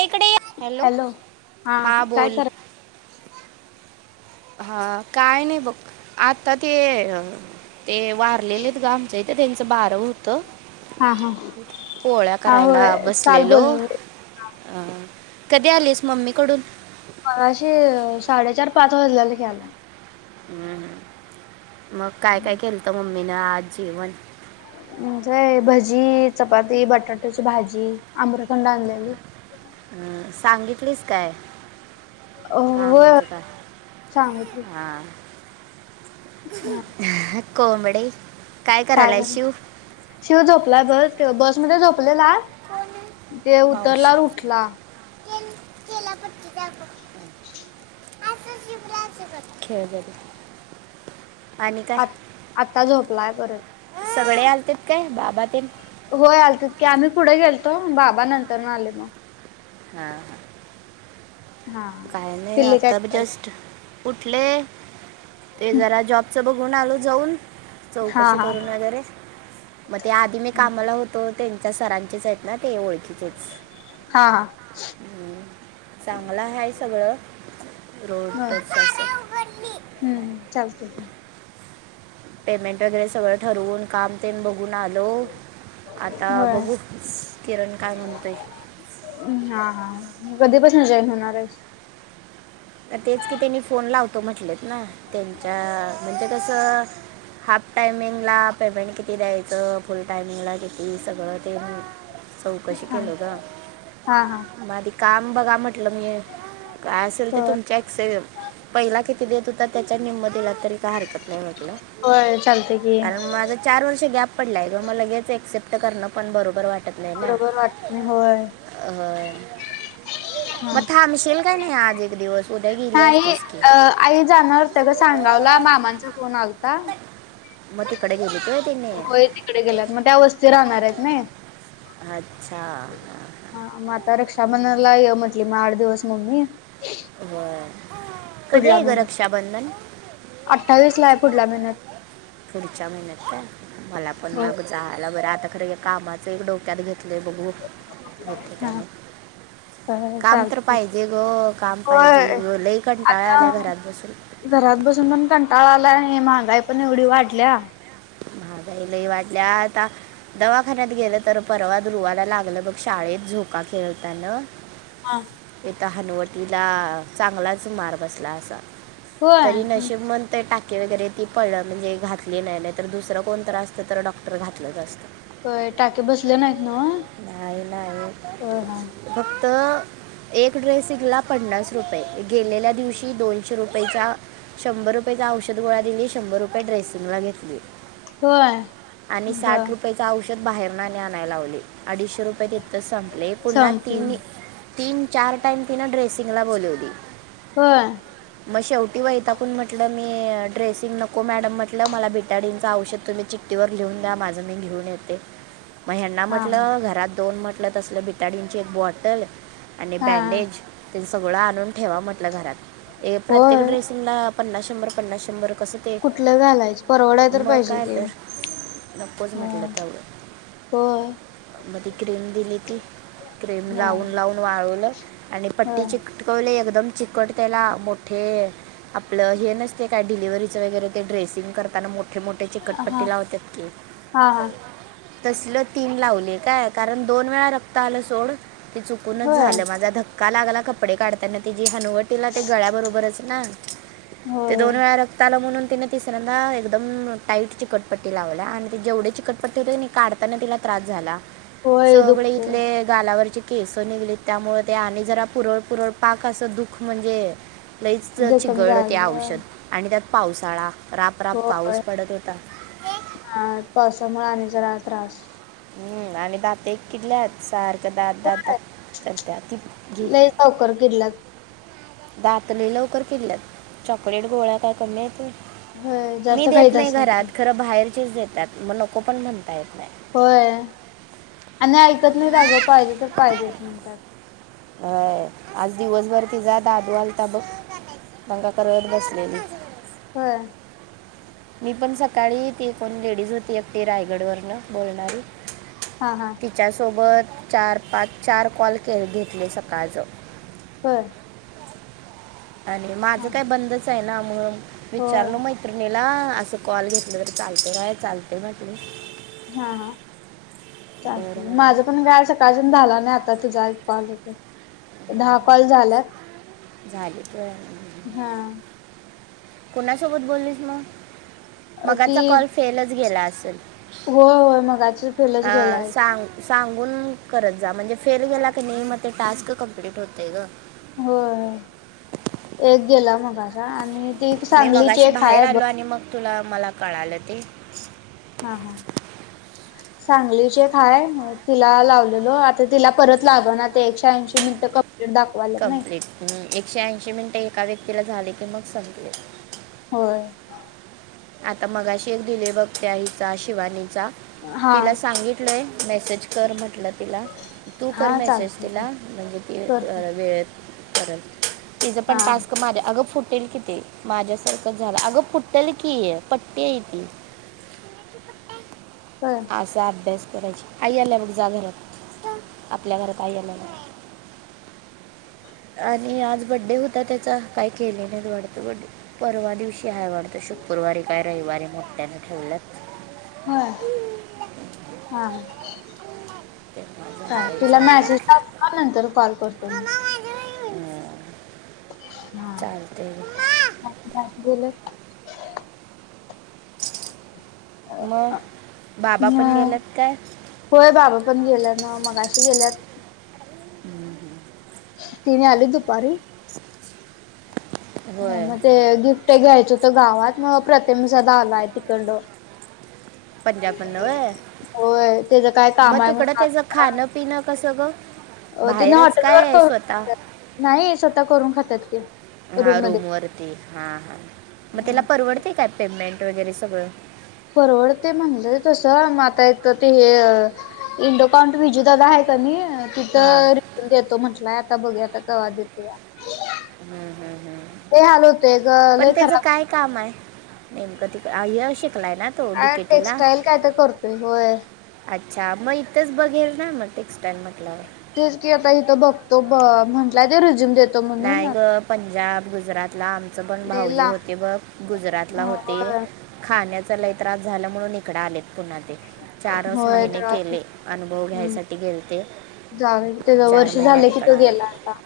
एक इकडे ऐ, हॅलो, हा काय बोल. करा हा, काय नाही बघ, आता ते, ते वारलेले आहेत ग आमच्या. ते त्यांचं बारवं. त, हा हा पोळ्या हा होय करायला काल बसलेलो. बोलले अ कधी आलीस मम्मी कडून? मगाशीे, साडेचार पाच वाजलेले याला. हम्म, मग काय, काय केलंत मम्मीनं आज जेवन? म्हणजे भजी, चपाती, बटाट्याची भाजी, आम्रखंड आणलेलं. हा सांगितलीस काय? अ होय होय कामाच काय, सांगितली हा. हा [unintelligible] कोबडे. काय झालं? शिव झोपलाय बग, तो बस बसमध्ये झोपलेला. ते उतरल्यावर उठला [unintelligible] खेळ, खेळ. आ, आता झोपलाय परत. सगळे आलतेत काय? बाबा तेन. होय आल तित कि, आम्ही पुढे गेलतो, बाबा नंतर म आले मग. हा, हा काय नाई, पिल्ली काय आता ब करायली जस्ट. उठले. ते जरा जॉबच बघून आलो जाऊन, हा चौकशी हा करून वगैरे. मग ते आधी मी कामाला होतो,, त्यांच्या सरांचेच आहेत ना ते ओळखीचे. हा, हा. हम्, चांगलं आहे सगळं, होय रोडटच अस. हम्म, चालतय की. पेमेंट वगैरे सगळं ठरवून काम ते बघ तुन आलो आता होय बघू किरण काय म्हणतोय. हम्म कधे पासून जॉईन होणार आहेस. तर तेच की त्यांनी फोन लावतो म्हटलेत ना त्यांच्या म्हणजे कसं. हाफ टायमिंगला पेमेंट किती द्यायचं फुल टायमिंगला किती सगळं ते. चौकशी हा केल हा हा मग माध काम बघा म्हटलं मी असं. हो तुमच्या एक्स पहिला किती देत होता त्याच्या निम दिला तरी काय हरकत नाही. म्हटलं होय चालते की. कारण माझा चार वर्ष गॅप पडला आहे ग मला हेच एक्सेप्ट करणं पण बरोबर वाट बरोबर वाटत नाही, होय. अ हा मग थांबशेल काय नाही आज एक दिवस उद्या गेली नाही असतीस की अ आई जाणार होत्या ग सांनगावला मामांचा फोन आलाता. म ते कडे गली तय तीने कडे गेल्यात, मग त्या वस्थी राहणार आहत न. अच्छा! हा मग आता रक्षाबंधला ये म्हंटली मग आठ दिवस मम्मी. बर. पुढला मेन्यात, अठ्ठावीस ला आहे पुढल्या महिन्यात. पुढच्या महिन्यात काय मला पण हो ना बई झालं बरं आता खरं कामाचं एक डोक्यात घेतलंय बघू होत काय नाही हा काम तर चालते पाहिजे ग काम होय पाहिजे लई कंटाळा आला ये आता घरात बसून. घरात बसून पण कंटाळा आला नाही महागाई पण एवढी वाढल्या मगाईलही वाटल्या आता दवाखान्यात गेलं तर परवा रुवायला लागलं बग शाळेत झोका खेळतान हा. येथ हनुवटीला चांगलाच मार बसला असा. होय तरी नशिब म्हण ते टाके वगैरे ती पड म्हणजे घातली नाही तर दुसरं कोणतं असतं तर डॉक्टर घातलंच असतं. का टाके बसले नाहीत नाव. नाही नाही फक्त एक ड्रेसिंगला पन्नास रुपये गेलेल्या दिवशी दोनशे रुपयेच्या शंभर रुपयेचा औषध गोळा दिली शंभर रुपये ड्रेसिंगला घेतली. होय आणि बर साठ रुपययाच औषध बाहेर ना आणाय लावले. अडीचशे रुपये दच संपले पुन्हा संपली तीन तीन चार टाइम तिन ड्रेसिंगला बोलवली. होय. मग शेवटी वैताकून म्हटलं मी ड्रेसिंग नको मॅडम म्हटलं मला भिटाडींच औषध तुम्ही जी व लिहून द्या माझं मी घेऊन येते म ह्यांना हा हा म्हटलं घरात दोन म्हटलं तसलं बिताडींची एक बॉटल आणि हा बँडेज ते सगळं आणून ठेवा म्हटलं घरात ये प्रत्येक होय ड्रेसिंगला पन्नास शंभर पन्नास शंभर कस कुठलं घालायचं परवडाय तर पाहिजे कि तर नकोच हो. म्हटलं होय. मध क्रीम दिली ती क्रीम होय लावून लावून वाळवलं आणि पट्टी होय ची टकवले एकदम चिकट त्याला मोठे आपलं हे नसते काय डिलिव्हरीच वगैरे ते ड्रेसिंग करताना मोठ मोठे मोठे हा चिकटपट्टी लावतात के हा हा तसल तीन लाव कायण दोन वे रक्त आ सोड चुकूनच होय होय झाल माझा ध का लागला कपडे काढताना. ति हनुवटीला ते गळ्या बरोबरच ना ते होय दोन वेळा रक्ता आला म्हणून तिने तिसऱ्यांदा एकदम टाईट चिकटपट्टी लावल्या आणि त जेवढे चिकटपट्टी होते काढताना तिला त्रास झाला. होय सगळे दुखतय इथले गालावरची केस निघलीत त्यामुळे ते आणि जरा पुरळ पुरळ पाक असं दुःख म्हणजे लईच जखम चिघळ होते झाल्या औषध आणि त्यात पावसाळा रापराप पाऊस होय पडत होता. हा पावसामुळे आणि जरा त्रास हम्म आणि दाते किडल्या आहेत सारख्या दात दात होय करत ती लईच लवकर किडलात. दात लई लवकर फिरल्यात चॉकलेट गोळ्या काय कमी आहे व्हय. होय मी जास्त देत खाईत नाही असतात ते घरात, खरं बाहेरचेच देतात मग नको पण म्हणता येत नाही. होय आणि ऐकत नाही आगं पाहिजे तर पाहिजेच म्हणतात. हं आज दिवसभर तिझा दादू आलता बघ दंगा करत बसलेली. व्हयं! मी पण सकाळी त एकण लेडीज होती अी रायगड वरन बोलणारी हा हा. तिच्यासोबत चार पाच चार कॉल के घेतले सकाळचं बर. आणि माझं हा काय बंदच आहे ना मग होय विचारल महि तरने ला असं कॉल घेतलं तर चालत काय चालत म्ह हा हा चालत बरं माझं पण म्हटलं गाय सक काजून झाला नाही, आता तुझा एक कॉल होता दहा कॉल झाल्या. हा कोणासोबत बोललीस म. मगाचा कॉल फेलच गेला असल. हो होय मगाची [unintelligible] अ गेला एक सांग सांगून करत जा म्हणजे फेल गेला क नई म ते टास्क कम्प्लीट होतेय ग. होय एक गेला मगाशा आण म ती मी सांगलीची मगाशी एक बाहेर हाय बघ. आलो आणि मग तुला मला कळालं ते. हा हा सांगली ची एक हाये म तिला लावलेलो ओ आता तिला परत लाग ना ते एकशे ऐंशी मिनटं कंप्लीट दाखव कमप्लीट हूं एकशे ऐंशी मिनिटं एका व्यक्तीला झाले की मग संपले. होय. आता मगाशी एक दिले बगत्या हीचा शिवानीचा हा तिला सांगित टलं मेसेज कर म्हटलंत. तिला तू कर हा मेसेज चालतंय की तिला म्हणजे ती करते वेळेत करल. तिचं पण हा टास्क माझ्या अगं फुटेल कि ते माझ्यासारखं झालं अगं फुटंल. की आहे [unintelligible] [inaudible] असा अभ्यास करायची आईयाला ब जा घरात आपल्या घरात आईयाला. आणि आज बड्डे होता त्याचा, काही केलेला नाही वाटत बड्डे परवा दिवशी कायवाटतं शुकृवारी काय रविवारी मोट्याने ठेवलं. होय हा. तेव्हा चाल जायचं तिला आता मॅसेज टाकू का नंतर कॉल करतो मी. चालतय. गेलं [unintelligible] म बाबा पण गेल्यात काय? होय बाबा पण गेल्या ना मगाशी गेल्यात. हूं! तिनी आले दुपारी. हो होय म ते गिफ्ट घ्यायच होतं गावात म प्रतीम सधा आलाय तिकड. पंजाबमधनं होय होय त्याच काय काम मग आहे तिकडं म्हणु आ त्याचं खाणं पिणं कसं ग. अ तिने बाहेरच हॉटेलवर काय करून स्वतः खात्यात, नाही स्वतः करून खात्यात त्या. हा रूम वरती हा हा मग तीला परवडते काय पेमेंट वगैरे सगळं. परवडते म्हणलंय तस म आता इथ ते हे इंडोकाउंट विजू ददा आहे क नही. हां तिथं रिफ्रेनस न देतो म्हटलाय आता बघूया आता कवा देतो या. लई हाल होते ग लई पण त्याचं खराब काय काम आहे नेमकं ती आय ए शिकलाय ना? तो अ डीकेटीला टेक्स्टाईल काय तर करतोय होय. अच्छा मग इथंच बघेल ना म टेक्स्टाइल म्हटल्याव. तेच की आता इथं बघतो ब म्हटलाय ते रिझ्यूम देतो. म्हणून नाही ग पंजाब गुजरातला आमचं पण लय भाऊजी लांब होते ब गुजरातला होते. होय खाण्याचा लय त्रास झालं म्हणून इकडे आलेत पुन्हा ते. चारच होय महिने त्रास केले, अनुभव घ्यायसाठी गेलते. जाऊन त्याज वर्ष झालं की तो गेला आता.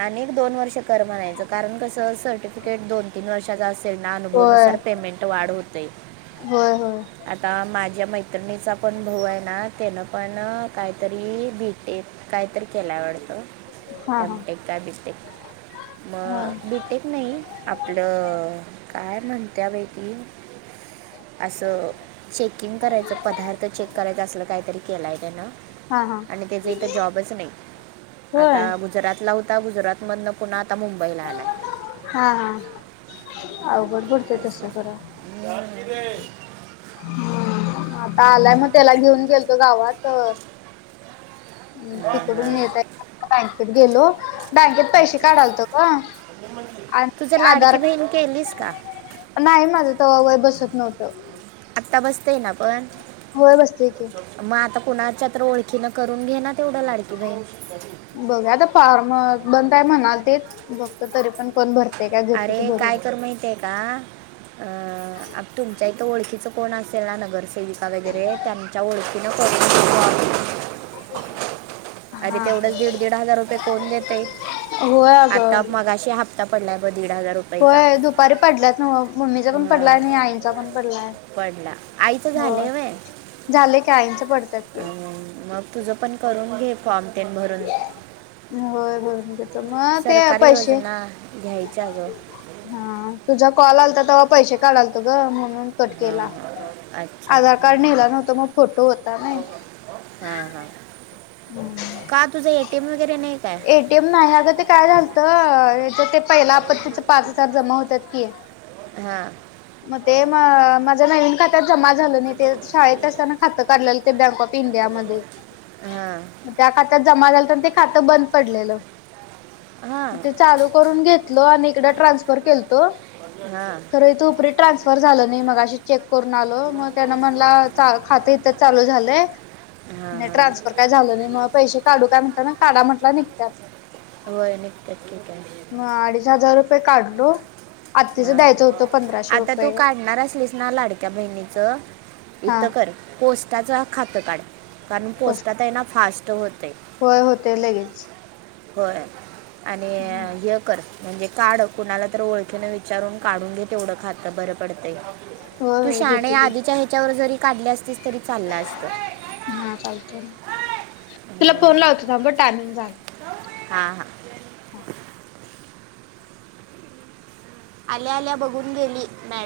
आणि दोन वर्ष कर म्हणायचं कारण कसं सर्टिफिकेट दोन, तीन वर्षाचा अस त्यांना अनुभवनुसार होय. पेमेंट वाढ होतय. होय होय आता माझ्या मैत्रिणीचा पण भाऊ आहे ना त्यान पण काहीतरी बी टेक काहीतरी केलाय वाडतं, हा हा एम टेक काय बी टेक, म हो बी हा टेक नाही, आपलं काय म्हणत्या बाई ती? असं चेकिंग करायचं पदार्थ चेक करायच असल काहीतरी केला तेन. हा आणि त्याच इथ जॉबच नाही, आता होय गुजरातला होता गुजरात मधन पुन्हा आता मुंबईला आलाय. हा हा, अवघड पडतय तस असं. खर. [unintelligible] हम म आता आलाय म त्याला घेऊन गेलतो गावात. तिकडून हा. येता येता बँकेत गेलो बँकेत पैसे काढालतो ग. तुझ आणि लाडकी आधार बहीण केलीस का? नाही माझं तवा वय बसत नव्हतं. आत्ता बसतय ना पण. होय बसतय की. म आता कुणाच्या तर ओळखीन करून घे ना तेवढं लाडकी बहीण. बघुया आता फॉर्म बंदय म्हणालतीत बघतो तरी पण कोण भर ते काय घेतते ते भरून. तर माहितेय आता, अ तुमच्या इथं ओळखीच कोण असेल ना नगरसे सेविका वगैरे त्यांच्या ओळखीनं करुन [unintelligible] [unintelligible] अरे हा तेवढंच दीड दीड हजार रुपये कोण देते, होय आता अगं मगा शी हप्ता पडला दिड हजार रुपय होय दुपारी पडल्यात नव मम्मीचा पण अं, पडलाय आणि आईंचा पण पडलाय. पडला, आईच झालय व्हय. झाल की आईंचं पडतात की. मग तुझं पण करून घे फॉर्म तेन भरून. होय भरून घे सरकारी योजना घ्यायच्या ग. हा तुझा कॉल आलता तव्हा पैसे काढालतो ग म्हणून. कट हां केला, हां अच्छा आधार कार्ड नेला नव्हता मग फोटो होता नाही. हा हा. हम्म. का तुझं एटीएम वगैरे नाही काय? एटीएम नाही अगं ते काय झालत हिच्या तीच्या पहिला आपत्तीच पाच हजार जमा होतात कि. हां म ते म माझ्या नवीन खात्यात जमा झालं नाही ते शाळेत असताना खातं काढलेलं ते बँक ऑफ इंडियामध्ये. हा. मग त्या खात्यात जमा झाला तर ते खातं बंद पडलेलं. हां म ते चालू करून घेतलो आणि इकड ट्रान्सफर केलतो. हा. खरं तू उपरी ट्रान्सफर झालं नाही मग अशी चेक करून आलो मग त्यान मणला चा खातीत तर चालू झालंय. हा आणि हा. ट्रान्सफर काय झालं नाही म पैसे काढू काय म्हणत ना काढा म्हटला निघतात. होय निघतात की [unintelligible] म अडीच हजार रुपये काढलो. आत्तीचं हा द्यायचं हा होतं पंधराशे आता तू रुपये काढणार असलीस ना लाडक्या बहिणीचं हा इथं कर पोस्टाच खातं काढ कारण पोस्टात आहे ना फास्ट होतय. होय होतय लगेच. होय आणि हे कर म्हणजे काढ कुणाला तर ओळखीन विचारून काढून घे तेवढं खातं बरं पडतं. होय तू होय शाने घेते आधीच्या की ह्याच्यावर जरी काढली असतीस तरी चालला असत. हा चालतय तुला फोन हम्म. लावतो थां ब टामिंग झालय. हा हा. आल्या आल्या बघून गेली मॅड